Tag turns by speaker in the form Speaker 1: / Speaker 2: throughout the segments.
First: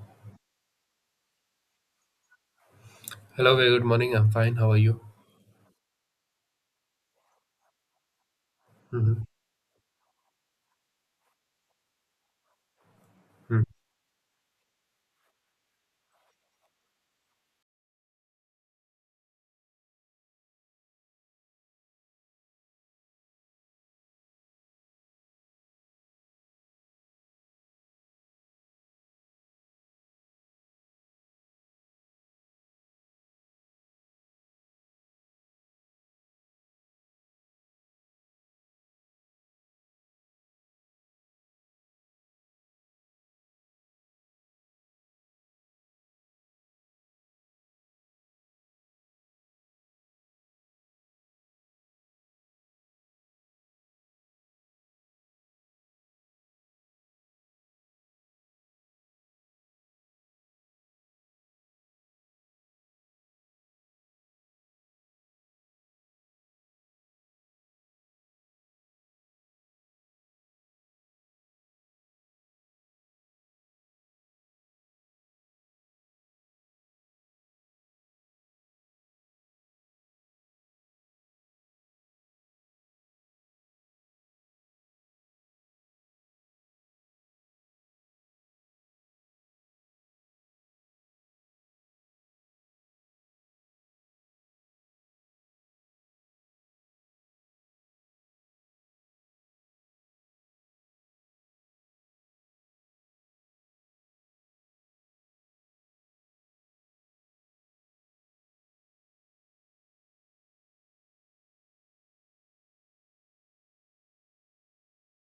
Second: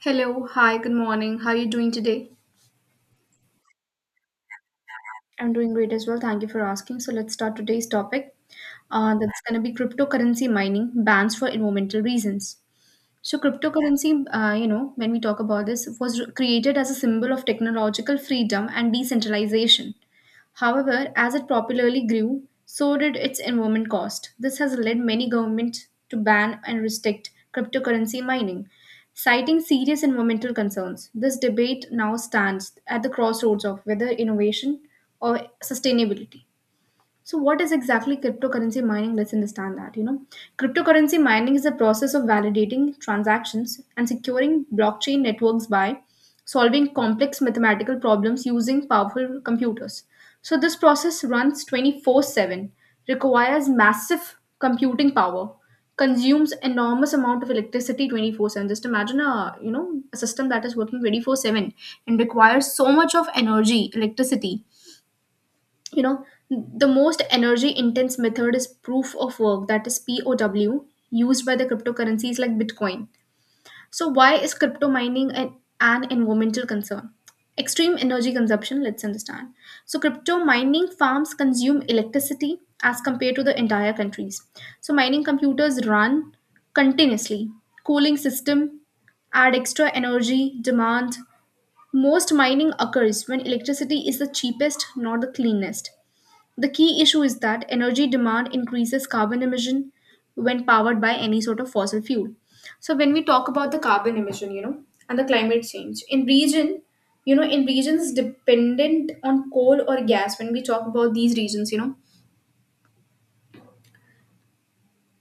Speaker 1: Hello, hi, good morning. How are you doing today?
Speaker 2: Hello, very good morning. I'm fine. How are you?
Speaker 1: I'm doing great as well. Thank you for asking. So let's start today's topic.
Speaker 2: Hmm.
Speaker 1: That's going to be cryptocurrency mining bans for environmental reasons. So cryptocurrency, you know, when we talk about this, was created as a symbol of technological freedom and decentralization. However, as it popularly grew, so did its environment cost. This has led many governments to ban and restrict cryptocurrency mining, citing serious environmental concerns. This debate now stands at the crossroads of whether innovation or sustainability. So what is exactly cryptocurrency mining? Let's understand that, you know. Cryptocurrency mining is the process of validating transactions and securing blockchain networks by solving complex mathematical problems using powerful computers. So this process runs 24/7, requires massive computing power, consumes enormous amount of electricity 24/7. Just imagine a, you know, a system that is working 24/7 and requires so much of energy, electricity. You know, the most energy intense method is proof of work, that is pow, used by the cryptocurrencies like bitcoin. So why is crypto mining an environmental concern? Extreme energy consumption, let's understand. So crypto mining farms consume electricity as compared to the entire countries. So mining computers run continuously, cooling system add extra energy demand. Most mining occurs when electricity is the cheapest, not the cleanest. The key issue is that energy demand increases carbon emission when powered by any sort of fossil fuel. So when we talk about the carbon emission, you know, and the climate change in region, you know, in regions dependent on coal or gas, when we talk about these regions, you know,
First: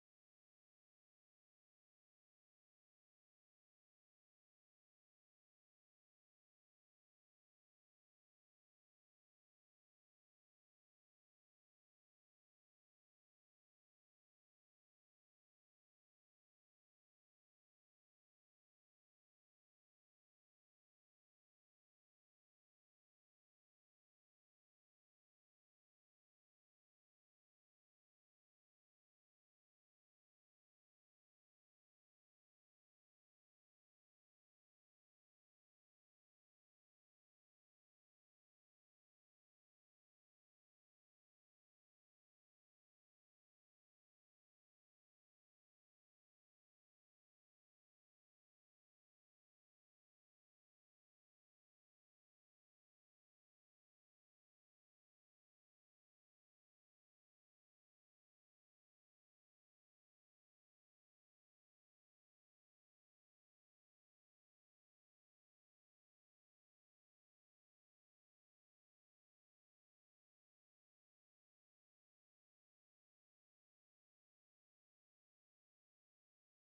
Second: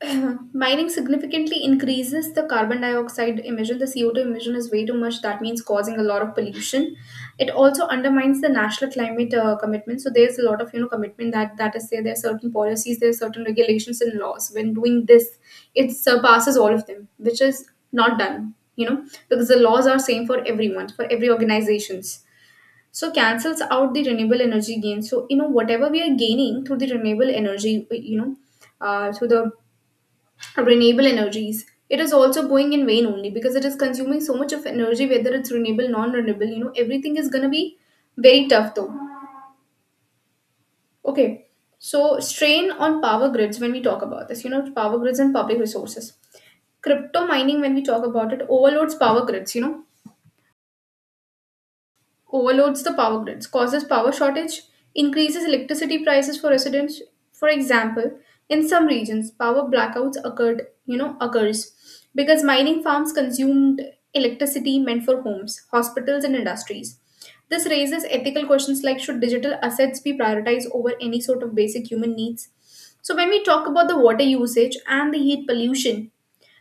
Speaker 1: mining significantly increases the carbon dioxide emission. The CO2 emission is way too much. That means causing a lot of pollution. It also undermines the national climate commitment. So there's a lot of, you know, commitment that is there. There are certain policies, there are certain regulations and laws. When doing this, it surpasses all of them, which is not done. You know, because the laws are same for everyone, for every organizations. So cancels out the renewable energy gain. So you know whatever we are gaining through the renewable energy, you know, through the renewable energies, it is also going in vain only because it is consuming so much of energy, whether it's renewable non-renewable. You know, everything is going to be very tough though. Okay, so strain on power grids, when we talk about this, you know, power grids and public resources. Crypto mining, when we talk about it, overloads power grids, you know, overloads the power grids, causes power shortage, increases electricity prices for residents. For example, in some regions, power blackouts occurred, you know, occurs because mining farms consumed electricity meant for homes, hospitals, and industries. This raises ethical questions like should digital assets be prioritized over any sort of basic human needs? So, when we talk about the water usage and the heat pollution,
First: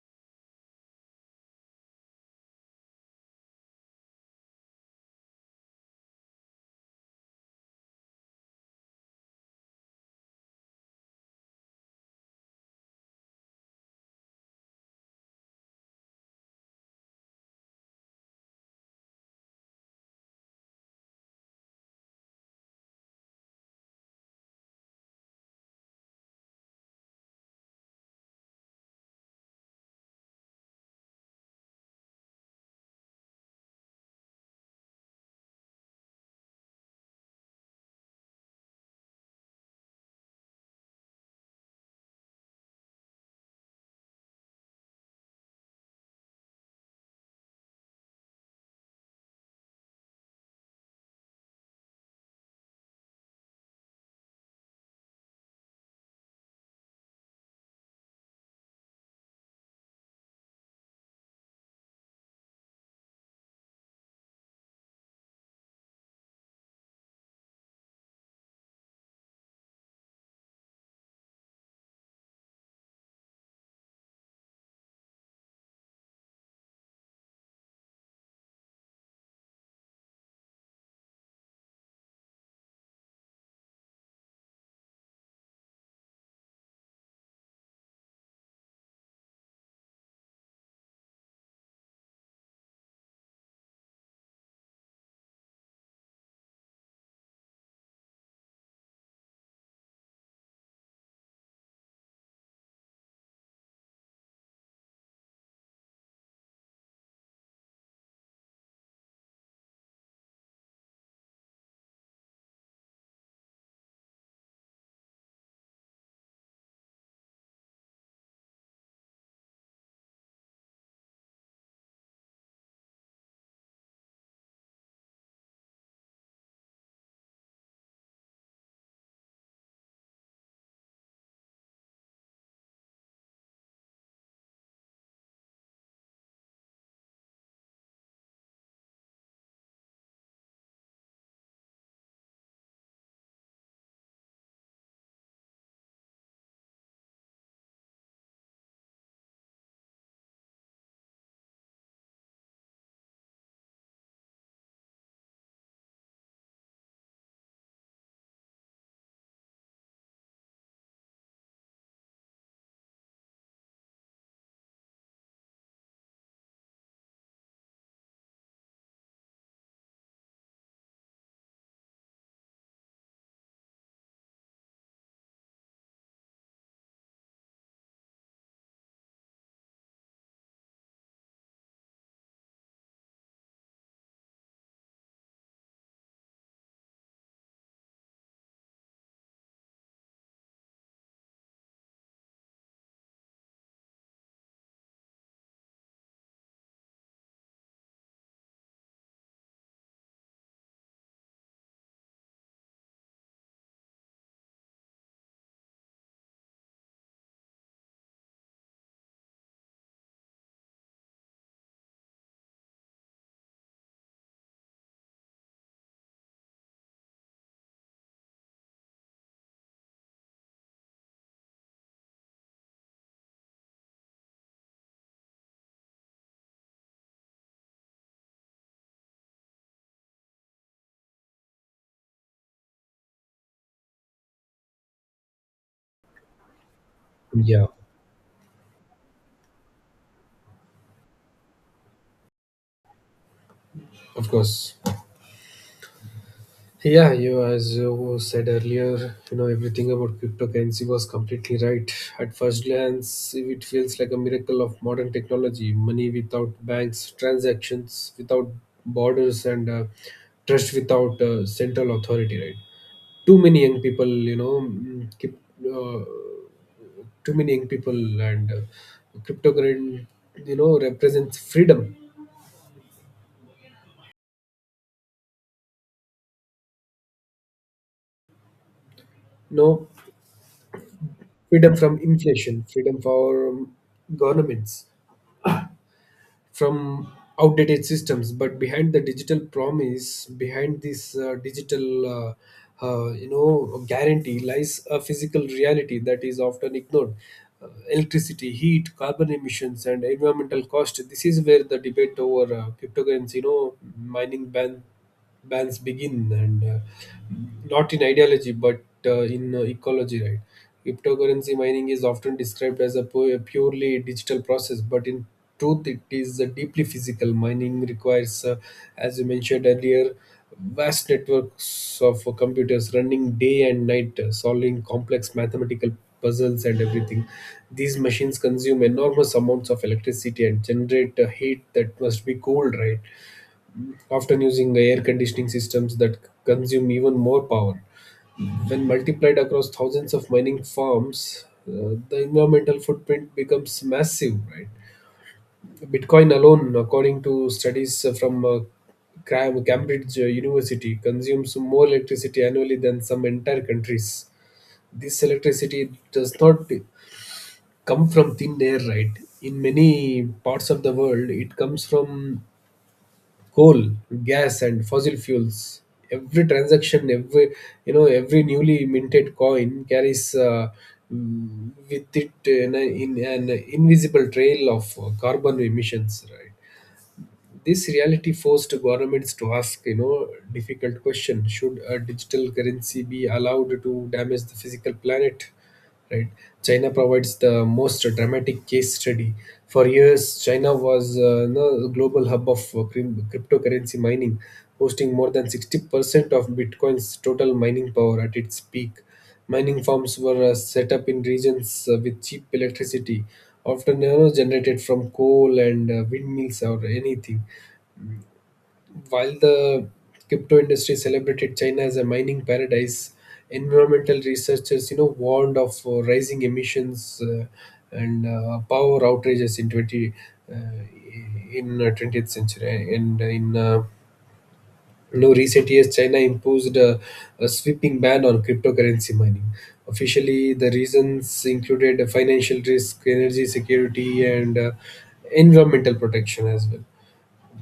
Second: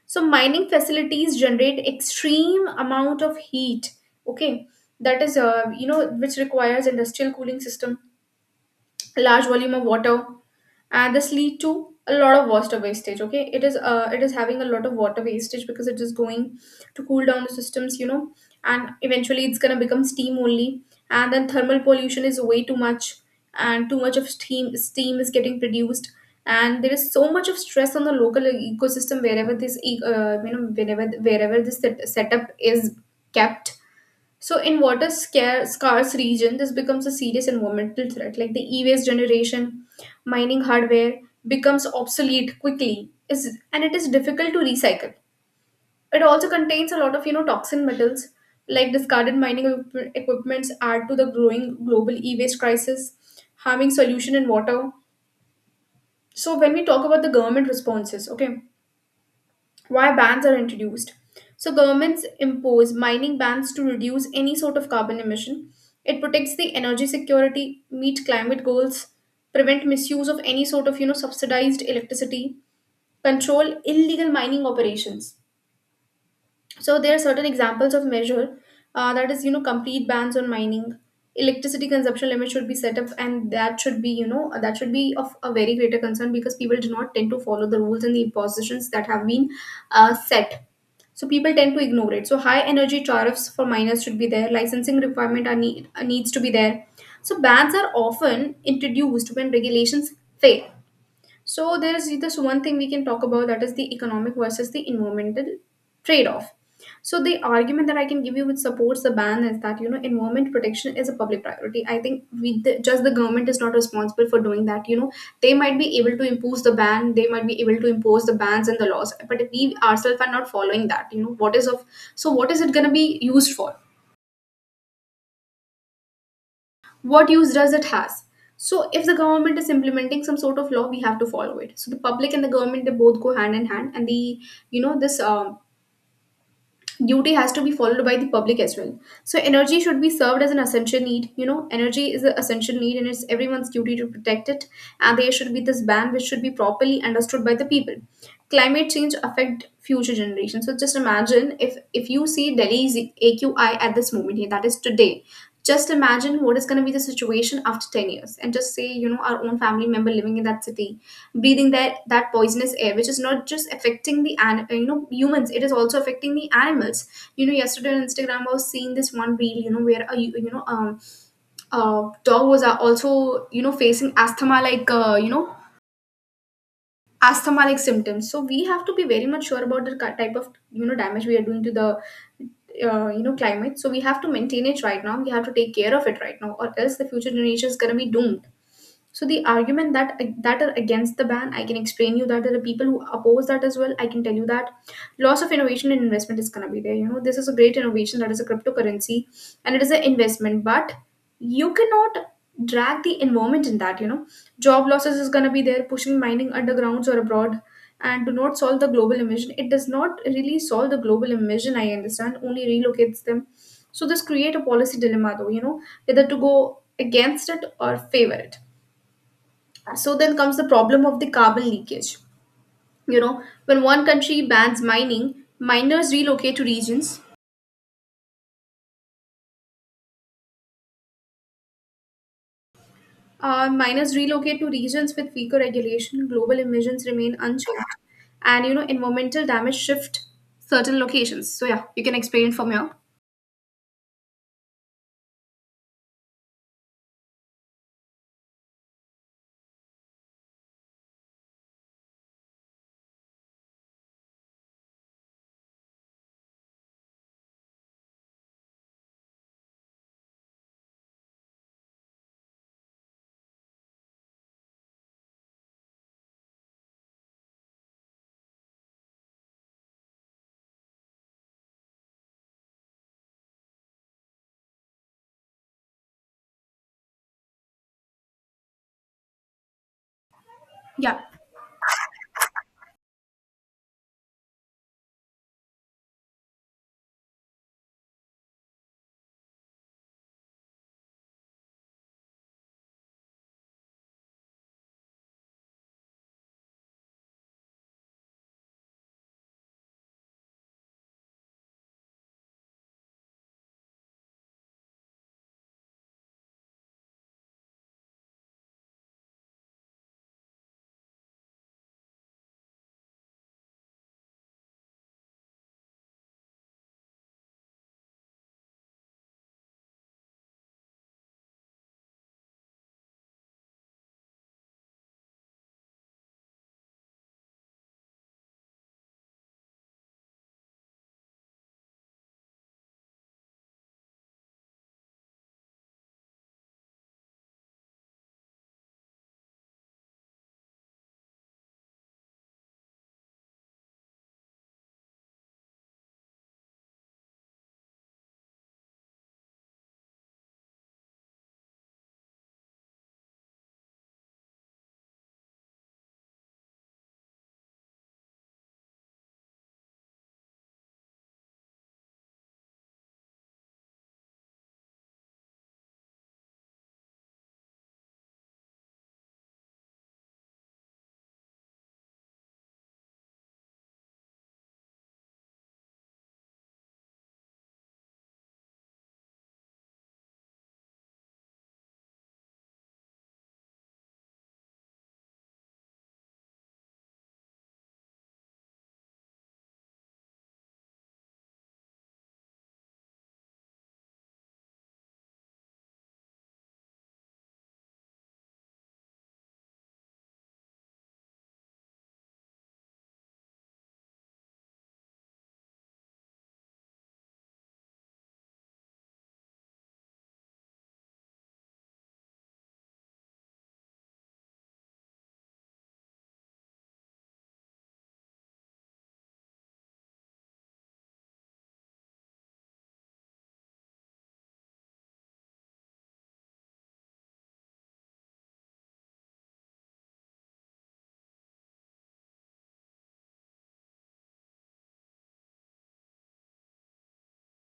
Speaker 1: so mining facilities generate extreme amount of heat. Okay, that is you know, which requires industrial cooling system, large volume of water, and this lead to a lot of water wastage. Okay, it is having a lot of water wastage because it is going to cool down the systems, you know, and eventually it's going to become steam only. And then thermal pollution is way too much, and too much of steam is getting produced, and there is so much of stress on the local ecosystem, wherever this you know, whenever wherever this setup is kept. So in water scarce region, this becomes a serious environmental threat. Like the e-waste generation, mining hardware becomes obsolete quickly, is and it is difficult to recycle. It also contains a lot of, you know, toxin metals. Like discarded mining equipments add to the growing global e-waste crisis, harming solution in water. So when we talk about the government responses, okay, why bans are introduced. So governments impose mining bans to reduce any sort of carbon emission. It protects the energy security, meet climate goals, prevent misuse of any sort of, you know, subsidized electricity, control illegal mining operations. So there are certain examples of measure, that is, you know, complete bans on mining. Electricity consumption limit should be set up, and that should be, you know, that should be of a very greater concern because people do not tend to follow the rules and the impositions that have been set. So people tend to ignore it. So high energy tariffs for miners should be there. Licensing requirement are needs to be there. So bans are often introduced when regulations fail. So there is this one thing we can talk about, that is the economic versus the environmental trade-off. So the argument that I can give you which supports the ban is that, you know, environment protection is a public priority. I think just the government is not responsible for doing that. You know, they might be able to impose the ban, they might be able to impose the bans and the laws, but we ourselves are not following that. You know, what is of, so what is it going to be used for? What use does it has? So if the government is implementing some sort of law, we have to follow it. So the public and the government, they both go hand in hand, and the, you know, this duty has to be followed by the public as well. So energy should be served as an essential need. You know, energy is an essential need and it's everyone's duty to protect it, and there should be this ban which should be properly understood by the people. Climate change affect future generations. So just imagine, if you see Delhi's AQI at this moment here, that is today, just imagine what is going to be the situation after 10 years and just say, you know, our own family member living in that city breathing that poisonous air, which is not just affecting the an you know, humans, it is also affecting the animals. You know, yesterday on Instagram I was seeing this one reel, you know, where a dog was also, you know, facing asthma like, asthma like symptoms. So we have to be very much sure about the type of, you know, damage we are doing to the, you know, climate. So we have to maintain it right now, we have to take care of it right now, or else the future generation is going to be doomed. So the argument that are against the ban, I can explain you that there are people who oppose that as well. I can tell you that loss of innovation and investment is gonna be there. You know, this is a great innovation, that is a cryptocurrency, and it is an investment, but you cannot drag the environment in that. You know, job losses is gonna be there, pushing mining undergrounds or abroad, and do not solve the global emission. It does not really solve the global emission. I understand only relocates them. So this create a policy dilemma though. You know, whether to go against it or favor it. So then comes the problem of the carbon leakage. You know, when one country bans mining, miners relocate to regions. Miners relocate to regions with weaker regulation. Global emissions remain
Speaker 2: Yeah,
Speaker 1: unchanged, and you know, environmental damage shift certain locations. So yeah, you can explain from here.
Speaker 2: of course. Yeah, you as you said earlier, everything about cryptocurrency was completely right. At first glance, it feels like a miracle of modern technology, money without banks, transactions without borders, and trust without central authority. Right? Too many young people, keep, uh, too many young people, and cryptocurrency, represents freedom. No,
Speaker 1: Yeah.
Speaker 2: freedom from inflation, freedom from governments, from outdated systems. But behind the digital promise, behind this guarantee lies a physical reality that is often ignored. Electricity, heat, carbon emissions, and environmental cost. This is where the debate over cryptocurrency, mining ban bans begin, and not in ideology but in ecology. Right? Cryptocurrency mining is often described as a purely digital process, but in truth it is a deeply physical mining. requires, as you mentioned earlier, vast networks of computers running day and night, solving complex mathematical puzzles and everything. These machines consume enormous amounts of electricity and generate a heat that must be cooled, right? Often using the air conditioning systems that consume even more power. When multiplied across thousands of mining farms, the environmental footprint becomes massive, right? Bitcoin alone, according to studies from Cambridge University, consumes more electricity annually than some entire countries. This electricity does not come from thin air, right? In many parts of the world, it comes from coal, gas, and fossil fuels. Every transaction, every newly minted coin carries, with it in an invisible trail of carbon emissions. Right? This reality forced governments to ask, difficult question: should a digital currency be allowed to damage the physical planet? Right? China provides the most dramatic case study. For years, China was the global hub of cryptocurrency mining, hosting more than 60% of Bitcoin's total mining power at its peak. Mining farms were set up in regions with cheap electricity, often generated from coal and windmills or anything. While the crypto industry celebrated China as a mining paradise, environmental researchers, warned of rising emissions, and power outages in twenty uh, in 20th century. And recent years, China imposed a sweeping ban on cryptocurrency mining. Officially, the reasons included financial risk, energy security, and environmental protection as well.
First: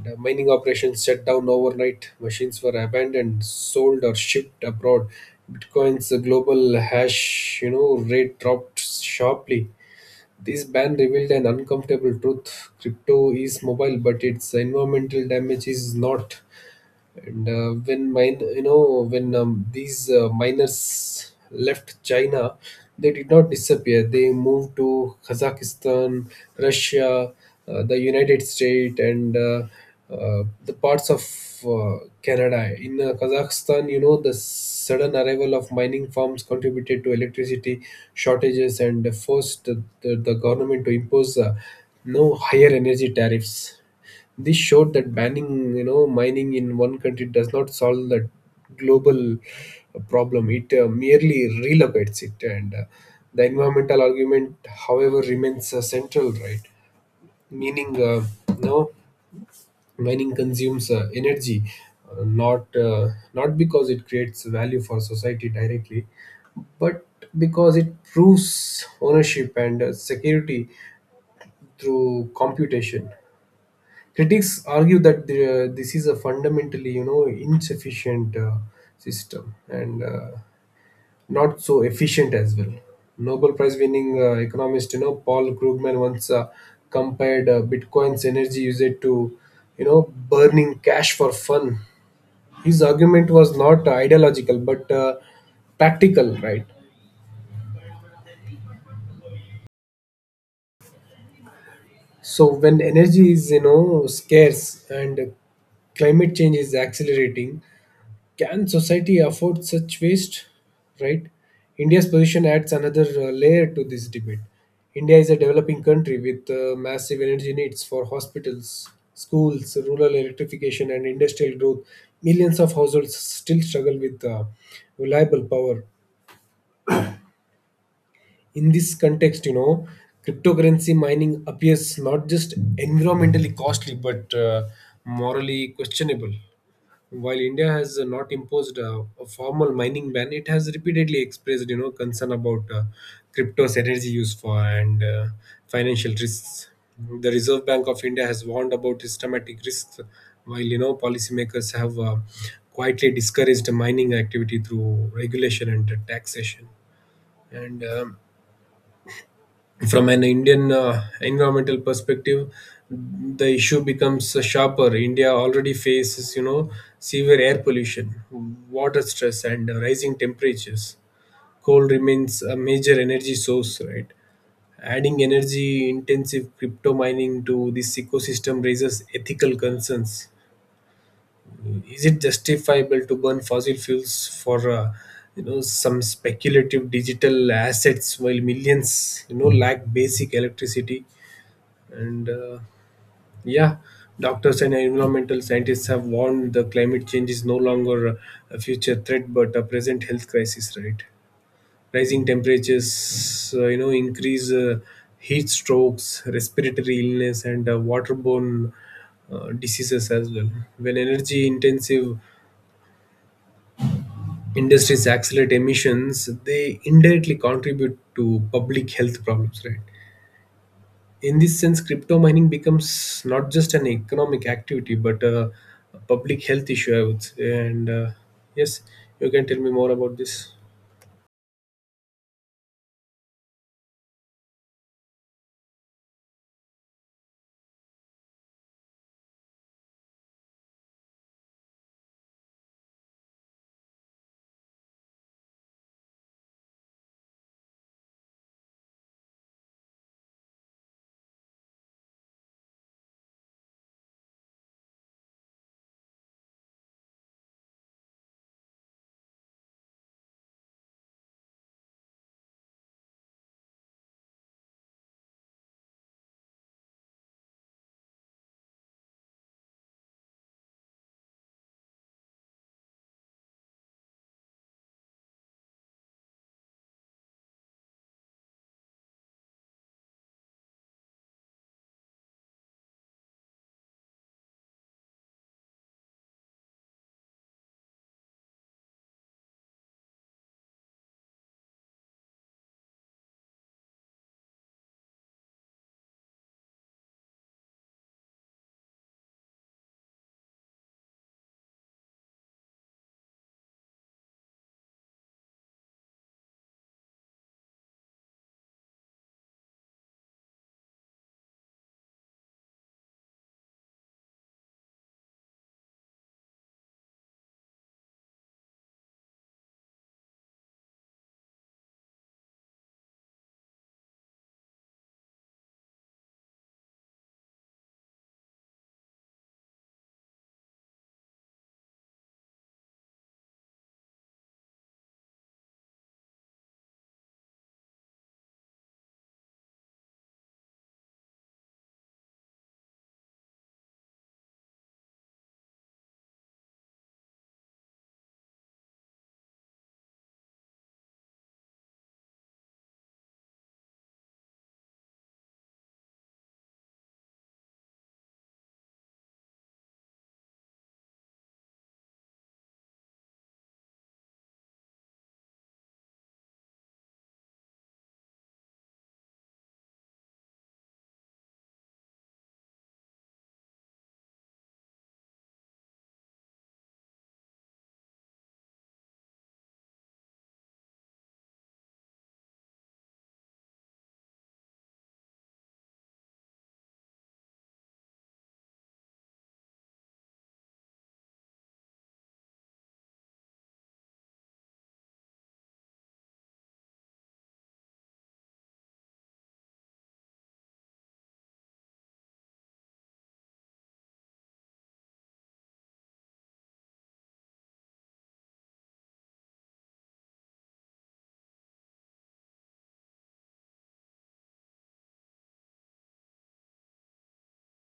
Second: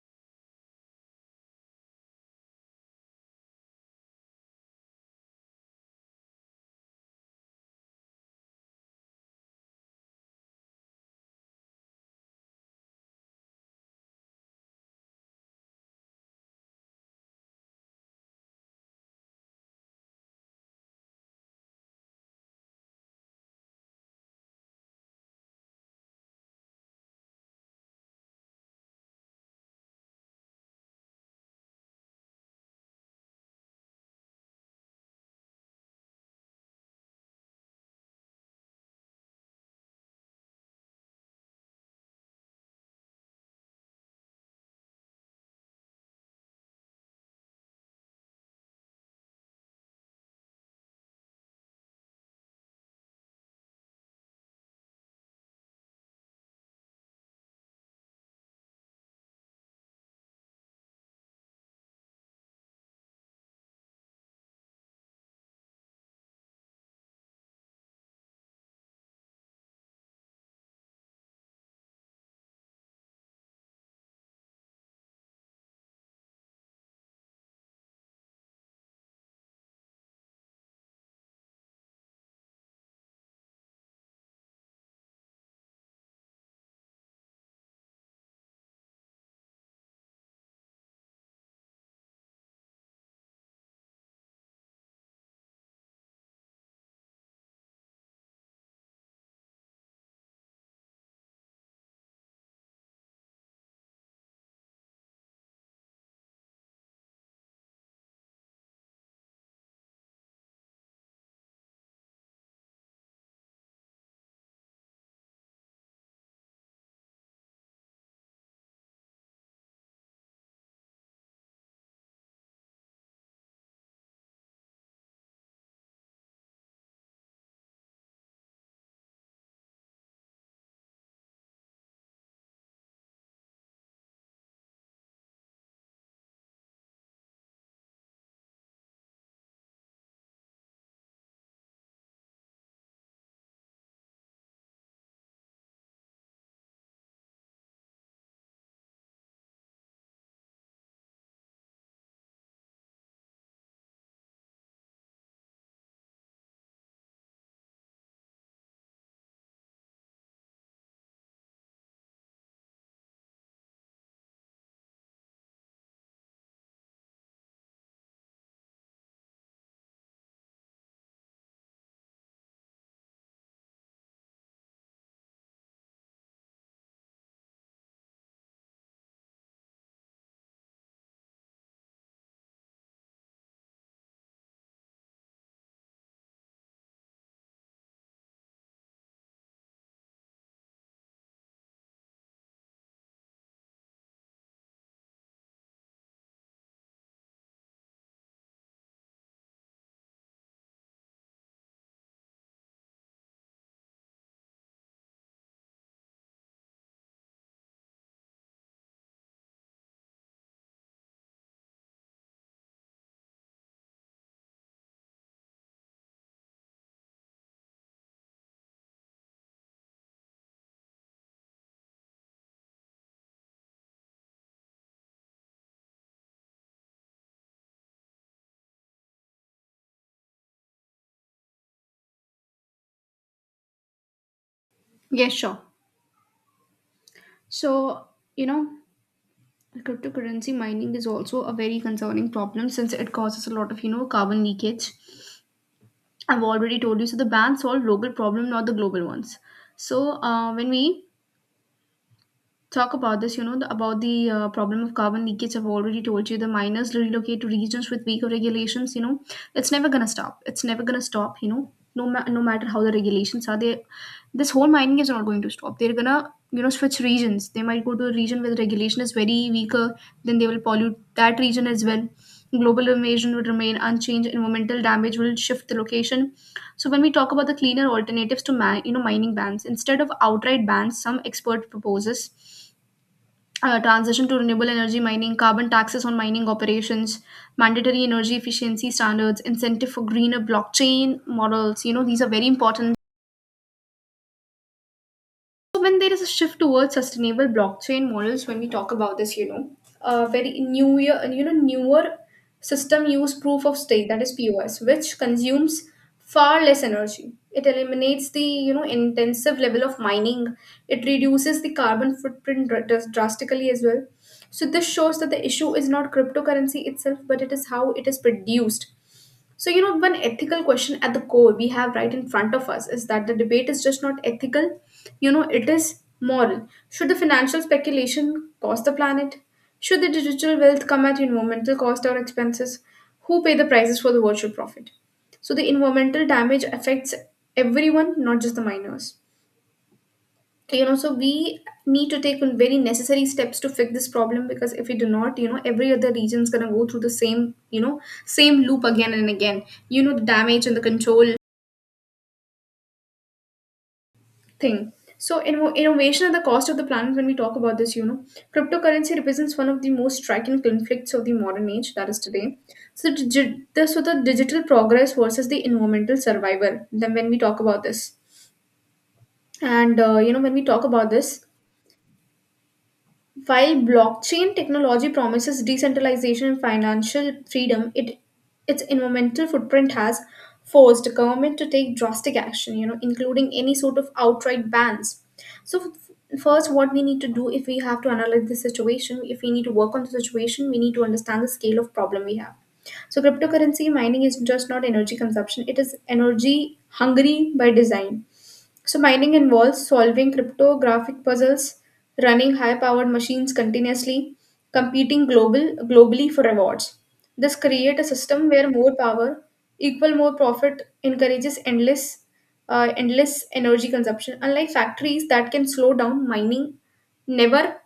Speaker 2: The mining operations shut down overnight, machines were abandoned, sold or shipped abroad. Bitcoin's global hash, rate dropped sharply. This ban revealed an uncomfortable truth. Crypto is mobile, but its environmental damage is not. And when mine you know when these miners left China, they did not disappear. They moved to Kazakhstan, Russia, the United States, and the parts of Canada. In Kazakhstan, the sudden arrival of mining firms contributed to electricity shortages and forced the government to impose no higher energy tariffs. This showed that banning, mining in one country does not solve the global problem. It merely relocates it, and the environmental argument, however, remains central, right? Meaning, no, mining consumes energy, uh, not uh, not because it creates value for society directly, but because it proves ownership and security through computation. Critics argue that this is a fundamentally, insufficient system and not so efficient as well. Nobel Prize-winning economist, Paul Krugman once compared Bitcoin's energy usage to, burning cash for fun. His argument was not ideological but practical, right? So when energy is, scarce and climate change is accelerating, can society afford such waste? Right? India's position adds another layer to this debate. India is a developing country with massive energy needs for hospitals, schools, rural electrification, and industrial growth. Millions of households still struggle with reliable power. In this context, cryptocurrency mining appears not just environmentally costly but morally questionable. While India has not imposed a formal mining ban, it has repeatedly expressed, concern about crypto's energy use for and financial risks. The Reserve Bank of India has warned about systematic risks, while, policymakers have quietly discouraged mining activity through regulation and taxation. And from an Indian environmental perspective, the issue becomes sharper. India already faces, severe air pollution, water stress, and rising temperatures. Coal remains a major energy source, right? Adding energy intensive crypto mining to this ecosystem raises ethical concerns. Is it justifiable to burn fossil fuels for, some speculative digital assets while millions, lack basic electricity? And yeah, doctors and environmental scientists have warned the climate change is no longer a future threat but a present health crisis, right? Rising temperatures, increase heat strokes, respiratory illness, and waterborne diseases as well. When energy intensive industries accelerate emissions, they indirectly contribute to public health problems, right? In this sense, crypto mining becomes not just an economic activity but a public health issue, I would say. And yes, you can tell me more about this.
Speaker 1: Yes, sure. So, you know, cryptocurrency mining is also a very concerning problem since it causes a lot of, you know, carbon leakage. I've already told you. So the ban solved local problem, not the global ones. So when we talk about this, you know, about the problem of carbon leakage. I've already told you the miners relocate to regions with weaker regulations. You know, it's never gonna stop. It's never gonna stop. You know, no matter how the regulations are, they this whole mining is not going to stop. They're gonna, you know, switch regions. They might go to a region where the regulation is very weaker. Then they will pollute that region as well. Global invasion would remain unchanged. Environmental damage will shift the location. So when we talk about the cleaner alternatives to you know, mining bans, instead of outright bans, some expert proposes transition to renewable energy mining, carbon taxes on mining operations, mandatory energy efficiency standards, incentive for greener blockchain models. You know, these are very important. So when there is a shift towards sustainable blockchain models, when we talk about this, you know, a very new year, you know, newer system use proof of stake, that is POS, which consumes far less energy. It eliminates the intensive level of mining. It reduces the carbon footprint drastically as well. So this shows that the issue is not cryptocurrency itself, but it is how it is produced. So, one ethical question at the core we have right in front of us is that the debate is just not ethical, it is moral. Should the financial speculation cost the planet? Should the digital wealth come at environmental cost or expenses? Who pay the prices for the virtual profit? So, the environmental damage affects everyone, not just the miners, so we need to take very necessary steps to fix this problem, because if we do not, every other region is going to go through the same same loop again and again, the damage and the control thing. So innovation at the cost of the planet, when we talk about this, cryptocurrency represents one of the most striking conflicts of the modern age, that is today. So the digital progress versus the environmental survival, then when we talk about this. And when we talk about this, while blockchain technology promises decentralization and financial freedom, it its environmental footprint has forced the government to take drastic action, you know, including any sort of outright bans. So first, what we need to do, if we have to analyze the situation, if we need to work on the situation, we need to understand the scale of problem we have. So cryptocurrency mining is just not energy consumption, it is energy hungry by design. So mining involves solving cryptographic puzzles, running high-powered machines continuously, competing global globally for rewards. This create a system where more power equal more profit, encourages endless energy consumption. Unlike factories that can slow down, mining never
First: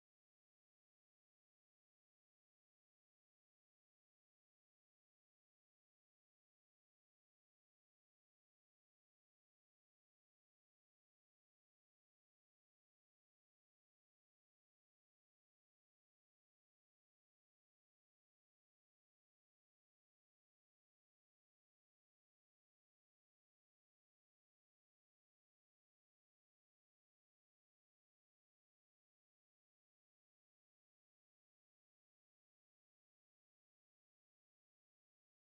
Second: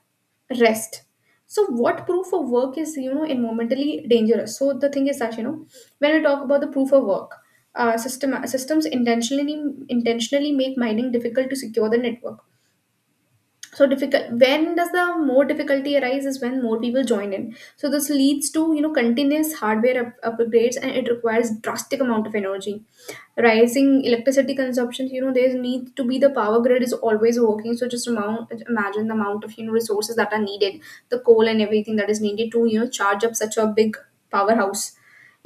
Speaker 1: rest. So what proof of work is, you know, environmentally dangerous? So the thing is that, you know, when we talk about the proof of work, systems intentionally make mining difficult to secure the network. So difficult. When does the more difficulty arise is when more people join in. So this leads to, you know, continuous hardware upgrades, and it requires drastic amount of energy, rising electricity consumption. You know, there's need to be the power grid is always working. So just amount imagine the amount of, you know, resources that are needed, the coal and everything that is needed to, you know, charge up such a big powerhouse,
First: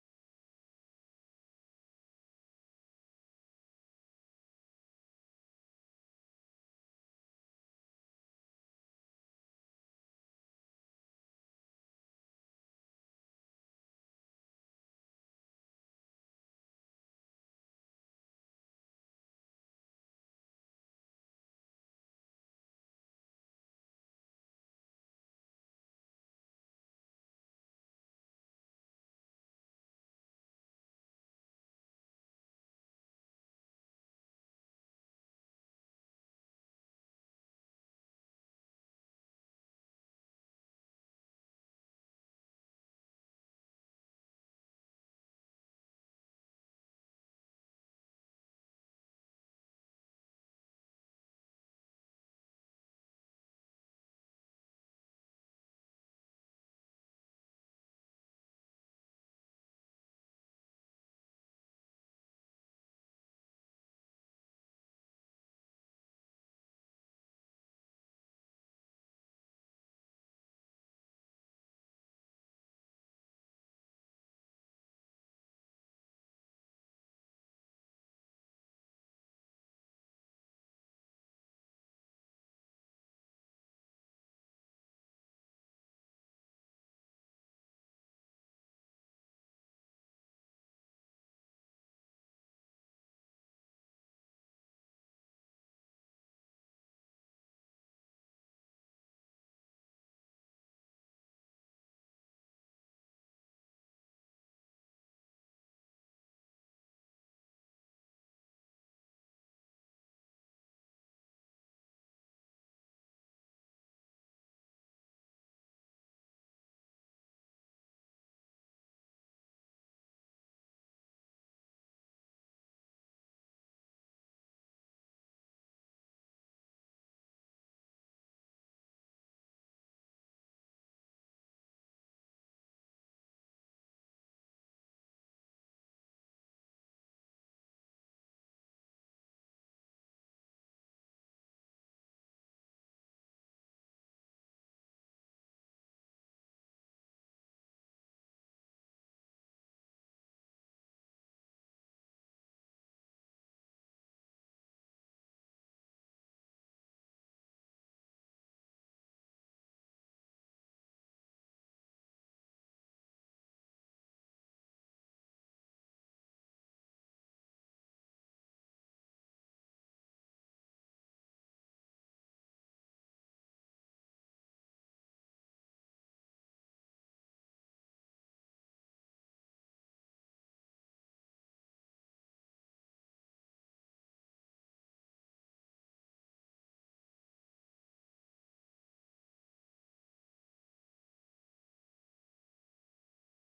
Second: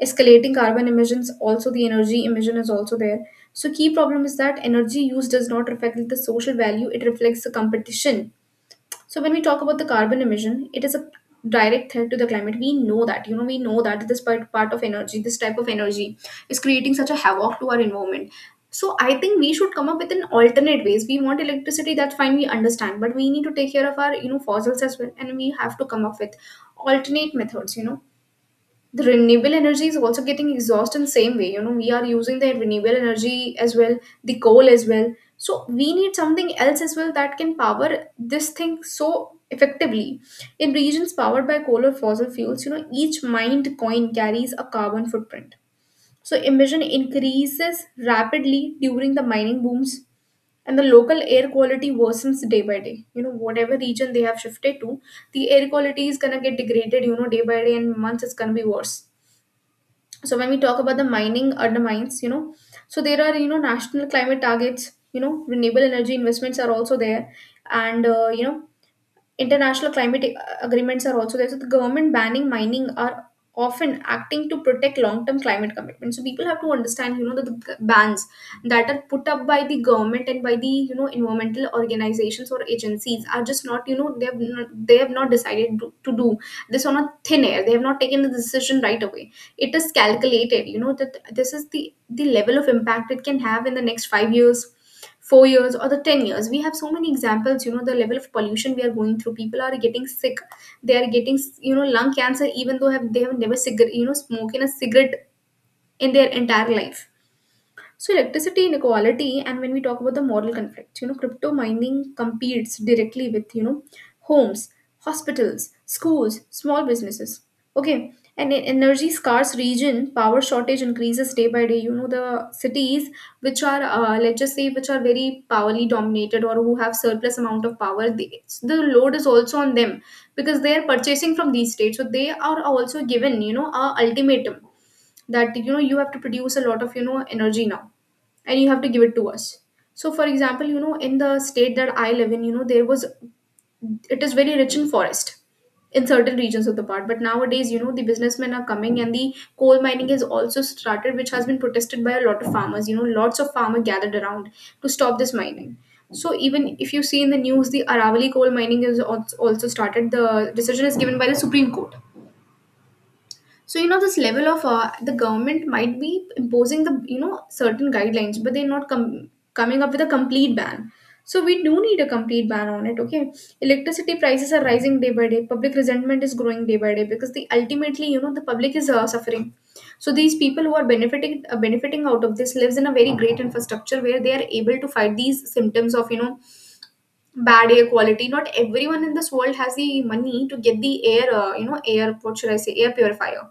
Speaker 1: escalating carbon emissions, also the energy emission is also there. So key problem is that energy use does not reflect the social value, it reflects the competition. So when we talk about the carbon emission, it is a direct threat to the climate. We know that, you know, we know that this part of energy, this type of energy is creating such a havoc to our environment. So I think we should come up with an alternate ways. We want electricity, that's fine, we understand, but we need to take care of our, you know, fossils as well, and we have to come up with alternate methods, you know. The renewable energy is also getting exhausted in the same way, you know, we are using the renewable energy as well, the coal as well. So we need something else as well that can power this thing, so effectively in regions powered by coal or fossil fuels, you know, each mined coin carries a carbon footprint. So emission increases rapidly during the mining booms, and the local air quality worsens day by day. You know, whatever region they have shifted to, the air quality is going to get degraded, you know, day by day, and months it's going to be worse. So when we talk about the mining undermines, you know, so there are, you know, national climate targets, you know, renewable energy investments are also there. And international climate agreements are also there, so the government banning mining are often acting to protect long-term climate commitments. So people have to understand, you know, that the bans that are put up by the government and by the, you know, environmental organizations or agencies are just not, you know, they have not decided to do this on a thin air, they have not taken the decision right away. It is calculated, you know, that this is the level of impact it can have in the next 5 years, 4 years, or the 10 years. We have so many examples, you know, the level of pollution we are going through, people are getting sick. They are getting, you know, lung cancer even though have they have never cigarette, you know, smoking a cigarette in their entire life. So electricity inequality, and when we talk about the moral conflict, you know, crypto mining competes directly with, you know, homes, hospitals, schools, small businesses. Okay, and in energy scarce region, power shortage increases day by day. You know, the cities which are, let's just say which are very powerly dominated, or who have surplus amount of power, they, the load is also on them, because they are purchasing from these states, so they are also given, you know, a ultimatum that, you know, you have to produce a lot of, you know, energy now, and you have to give it to us. So for example, you know, in the state that I live in, you know, there was, it is very rich in forest in certain regions of the part, but nowadays, you know, the businessmen are coming and the coal mining has also started, which has been protested by a lot of farmers. You know, lots of farmer gathered around to stop this mining. So even if you see in the news, the Aravali coal mining is also started, the decision is given by the Supreme Court. So you know, this level of, the government might be imposing the, you know, certain guidelines, but they're not coming up with a complete ban. So we do need a complete ban on it, okay. Electricity prices are rising day by day, public resentment is growing day by day, because the ultimately, you know, the public is, suffering. So these people who are benefiting out of this lives in a very great infrastructure where they are able to fight these symptoms of, you know, bad air quality. Not everyone in this world has the money to get the air you know air what should I say, air purifier.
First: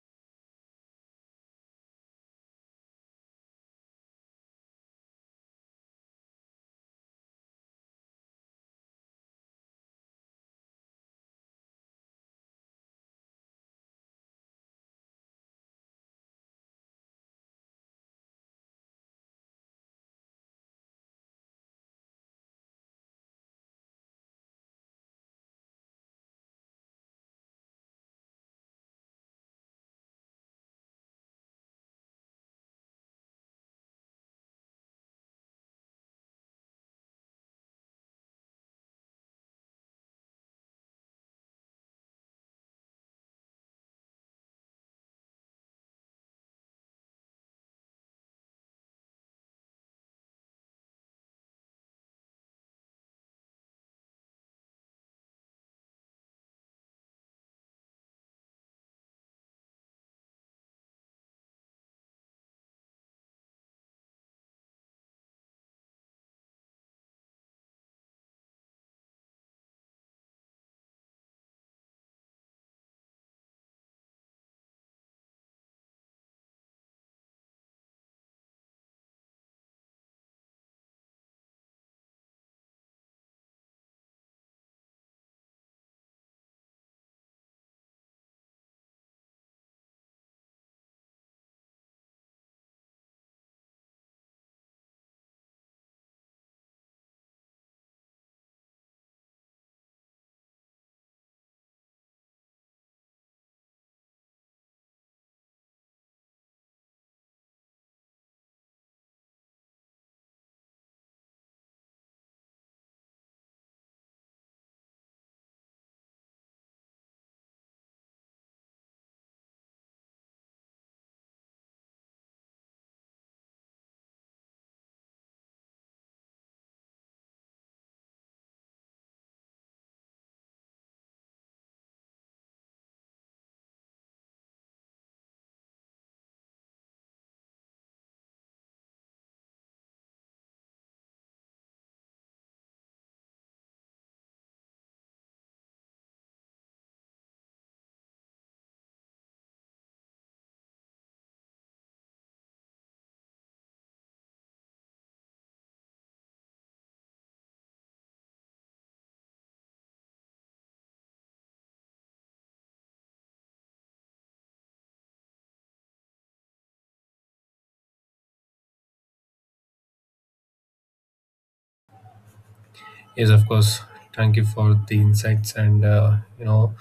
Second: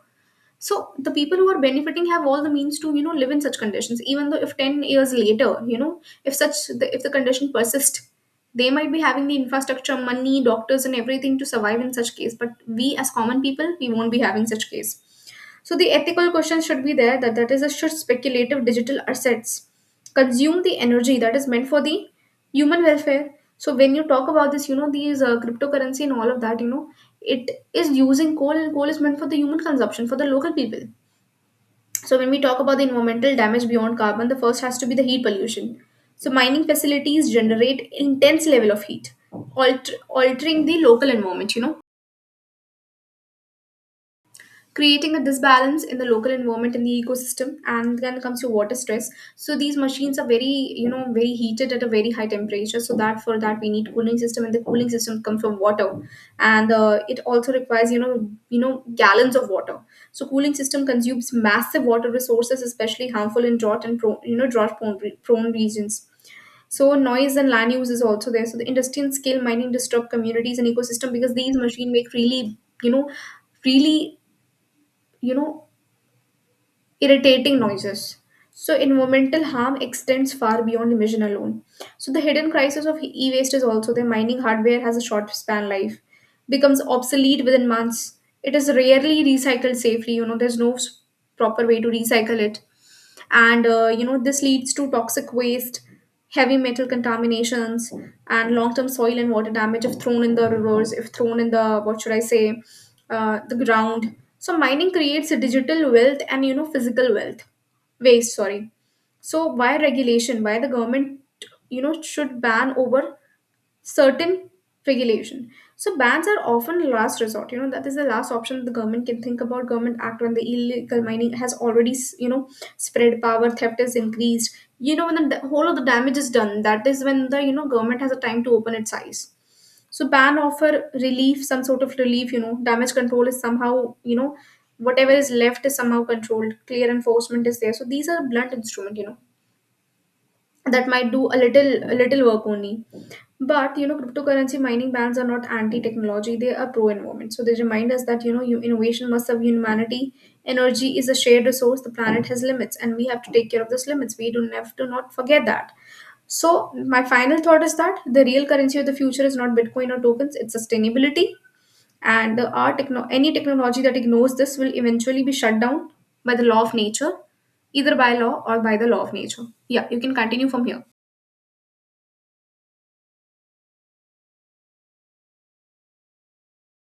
Speaker 1: So the people who are benefiting have all the means to, you know, live in such conditions. Even though if 10 years later, you know, if if the condition persists, they might be having the infrastructure, money, doctors, and everything to survive in such case, but we as common people we won't be having such case. So the ethical question should be there, that that is a should speculative digital assets consume the energy that is meant for the human welfare. So when you talk about this, you know, these, cryptocurrency and all of that, you know, it is using coal, and coal is meant for the human consumption for the local people. So when we talk about the environmental damage beyond carbon, the first has to be the heat pollution. So mining facilities generate intense level of heat, altering the local environment, you know, creating a disbalance in the local environment and the ecosystem. And then comes your water stress, so these machines are very, you know, very heated at a very high temperature, so that for that we need cooling system, and the cooling system comes from water. And it also requires, you know, gallons of water. So cooling system consumes massive water resources, especially harmful in drought and pro, you know drought prone, prone regions. So noise and land use is also there. So the industry and scale mining disturb communities and ecosystem, because these machine make really, you know, really, you know, irritating noises. So environmental harm extends far beyond emission alone. So the hidden crisis of e waste is also there. Mining hardware has a short span life, becomes obsolete within months. It is rarely recycled safely. You know, there's no proper way to recycle it. And, you know, this leads to toxic waste, heavy metal contaminations, and long term soil and water damage, if thrown in the rivers, if thrown in the, what should I say, the ground. So mining creates a digital wealth and, you know, physical wealth waste. Sorry. So why regulation? Why the government, you know, should ban over certain regulation? So bans are often last resort. You know, that is the last option the government can think about. Government act when the illegal mining has already you know spread, power theft is increased. You know, when the whole of the damage is done. That is when the, you know, government has a time to open its eyes. So ban offer relief, some sort of relief, you know. Damage control is somehow, you know, whatever is left is somehow controlled. Clear enforcement is there. So these are blunt instrument, you know, that might do a little work only. But you know, cryptocurrency mining bans are not anti-technology, they are pro-environment. So they remind us that, you know, innovation must serve humanity. Energy is a shared resource, the planet has limits, and we have to take care of those limits. We do have to not forget that. So my final thought is that the real currency of the future is not Bitcoin or tokens, it's sustainability. And the any technology that ignores this will eventually be shut down by the law of nature, either by law or by the law of nature. Yeah, you can continue from here.
Speaker 2: Yes, of course. Thank you for the insights. And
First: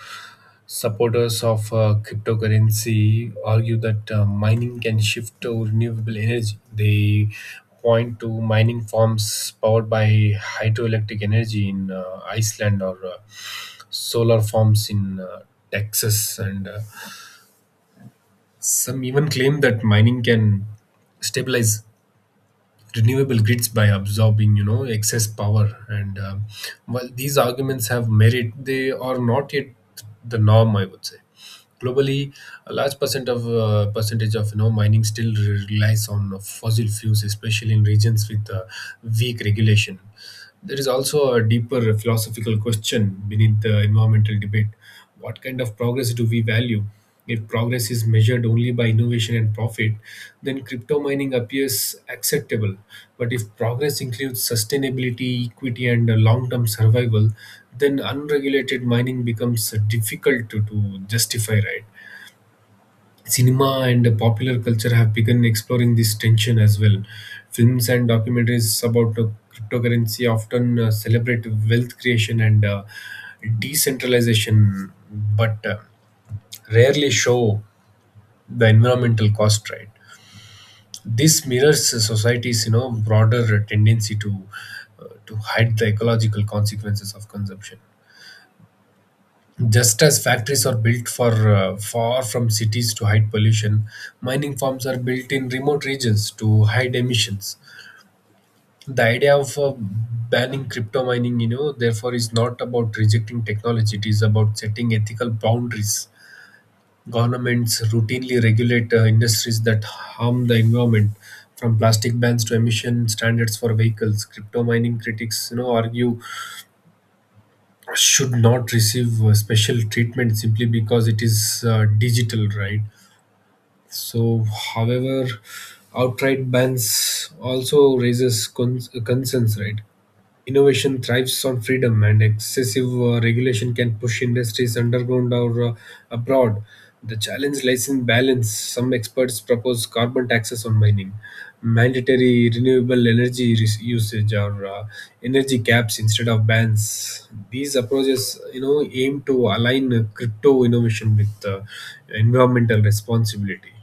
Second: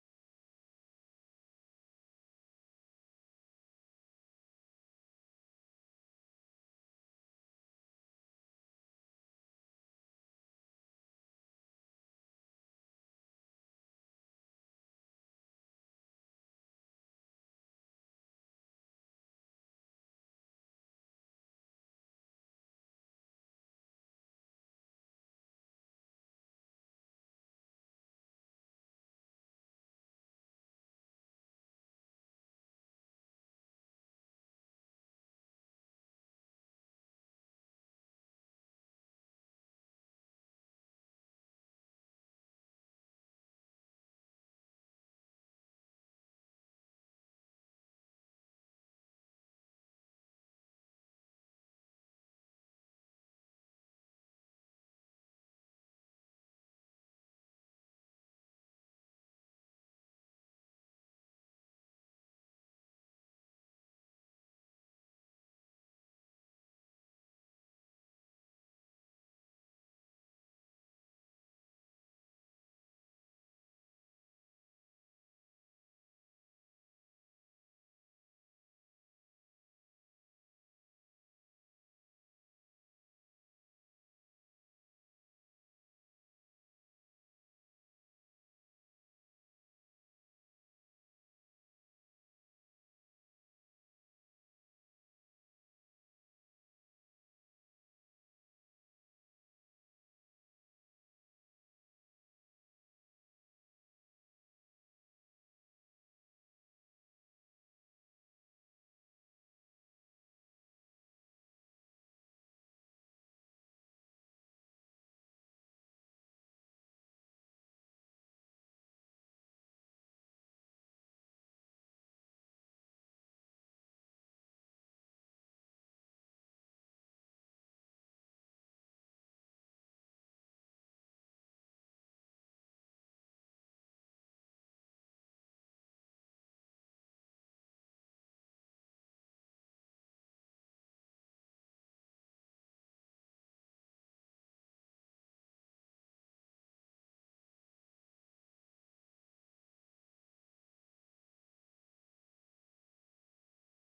Speaker 2: supporters of cryptocurrency argue that mining can shift to renewable energy. They point to mining farms powered by hydroelectric energy in Iceland or solar farms in Texas, and some even claim that mining can stabilize renewable grids by absorbing, excess power. And while these arguments have merit, they are not yet the norm, I would say. Globally, a large percentage of, mining still relies on fossil fuels, especially in regions with weak regulation. There is also a deeper philosophical question beneath the environmental debate. What kind of progress do we value? If progress is measured only by innovation and profit, then crypto mining appears acceptable. But if progress includes sustainability, equity, and long term survival, then unregulated mining becomes difficult to justify, right? Cinema and popular culture have begun exploring this tension as well. Films and documentaries about cryptocurrency often celebrate wealth creation and decentralization, but rarely show the environmental cost, right? This mirrors society's, broader tendency to hide the ecological consequences of consumption. Just as factories are built for, far from cities to hide pollution, mining farms are built in remote regions to hide emissions. The idea of banning crypto mining, therefore, is not about rejecting technology; it is about setting ethical boundaries. Governments routinely regulate industries that harm the environment, from plastic bans to emission standards for vehicles. Crypto mining critics, argue should not receive special treatment simply because it is digital, right? So, however, outright bans also raises concerns, right? Innovation thrives on freedom, and excessive regulation can push industries underground or abroad. The challenge lies in balance. Some experts propose carbon taxes on mining, mandatory renewable energy usage, or energy caps instead of bans. These approaches, aim to align crypto innovation with environmental responsibility.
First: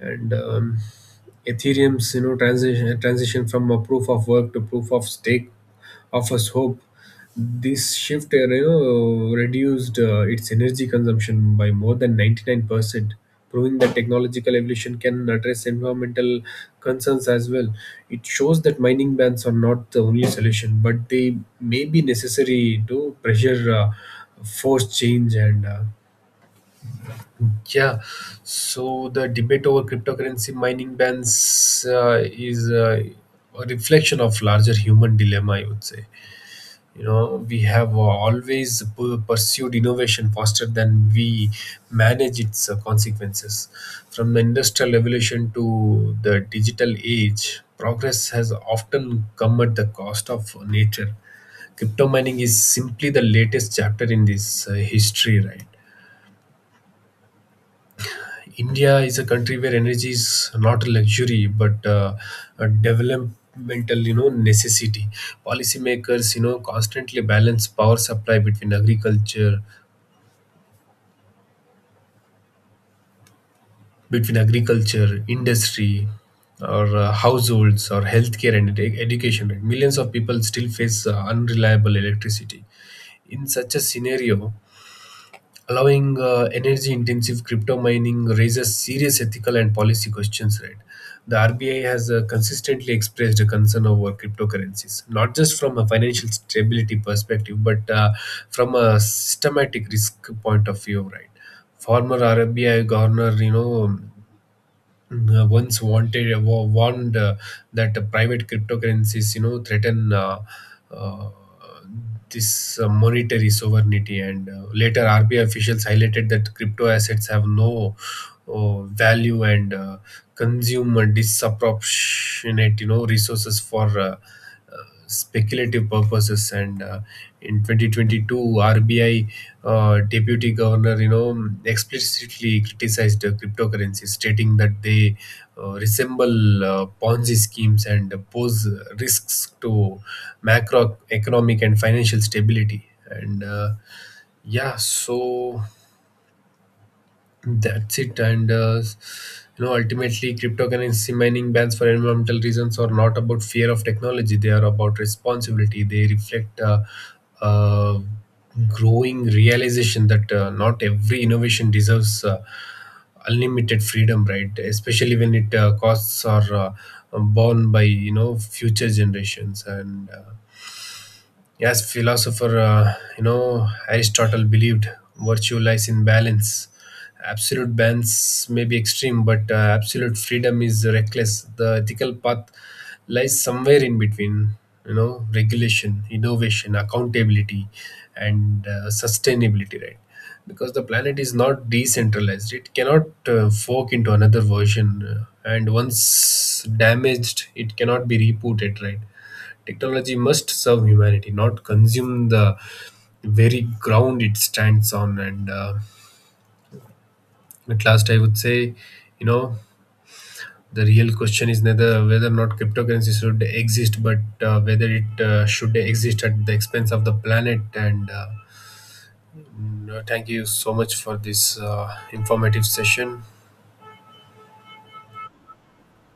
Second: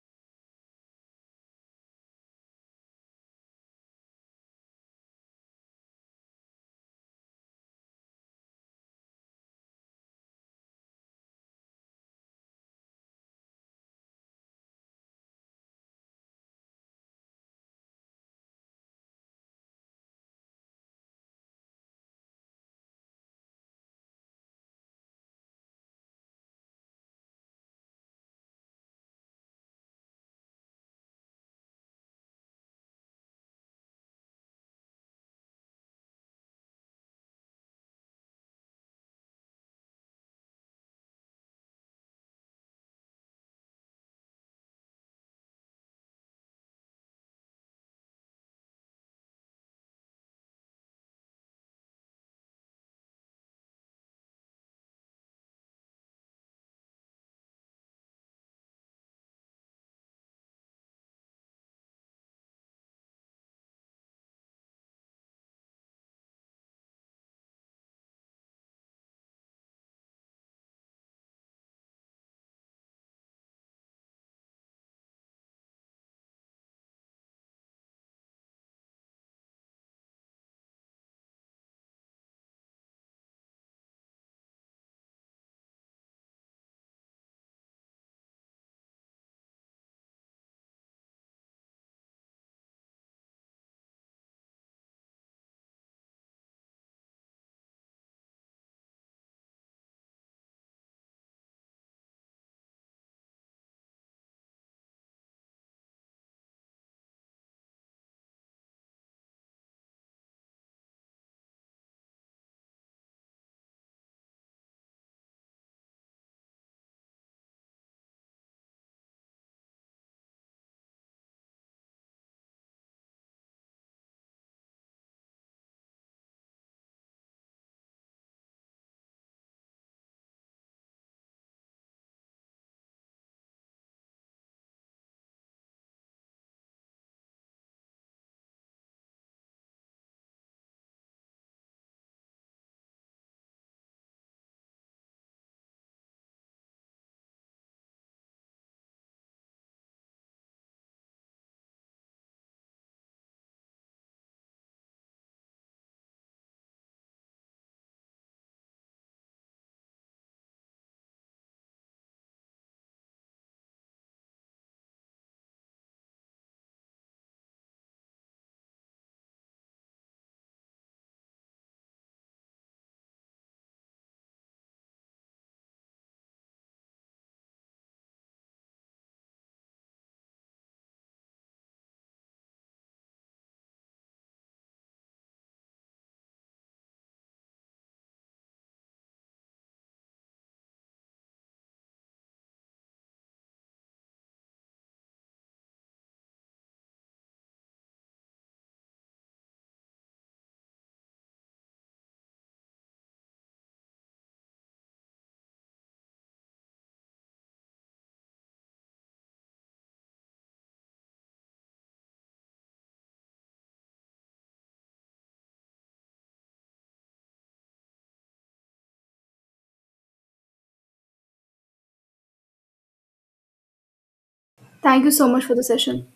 Speaker 2: And Ethereum's, transition from a proof of work to proof of stake offers hope. This shift, reduced its energy consumption by more than 99%, proving that technological evolution can address environmental concerns as well. It shows that mining bans are not the only solution, but they may be necessary to pressure, force change. And yeah, so the debate over cryptocurrency mining bans is a reflection of larger human dilemma, I would say. We have pursued innovation faster than we manage its consequences. From the industrial revolution to the digital age, progress has often come at the cost of nature. Crypto mining is simply the latest chapter in this history, right? India is a country where energy is not a luxury but a developmental, necessity. Policymakers, constantly balance power supply between agriculture, industry, or households, or healthcare and education. Millions of people still face unreliable electricity. In such a scenario, allowing energy intensive crypto mining raises serious ethical and policy questions, right? The RBI has consistently expressed a concern over cryptocurrencies, not just from a financial stability perspective but from a systematic risk point of view, right? Former RBI governor, warned that the private cryptocurrencies, threaten uh, this monetary sovereignty. And later, RBI officials highlighted that crypto assets have no value and consume disproportionate, resources for speculative purposes. And in 2022, RBI deputy governor, explicitly criticized cryptocurrencies, stating that they resemble Ponzi schemes and pose risks to macroeconomic and financial stability. And yeah, so that's it. And ultimately, cryptocurrency mining bans for environmental reasons are not about fear of technology; they are about responsibility. They reflect uh, growing realization that not every innovation deserves unlimited freedom, right? Especially when it costs are borne by, future generations. And. Yes, philosopher, Aristotle believed virtue lies in balance. Absolute balance may be extreme, but absolute freedom is reckless. The ethical path lies somewhere in between, regulation, innovation, accountability, and sustainability, right? Because the planet is not decentralized, it cannot fork into another version, and once damaged, it cannot be rebooted, right? Technology must serve humanity, not consume the very ground it stands on. And at last, I would say, you know, the real question is neither whether or not cryptocurrency should exist, but whether it should exist at the expense of the planet. And thank you so much for this informative session.
Speaker 1: Thank you so much for the session.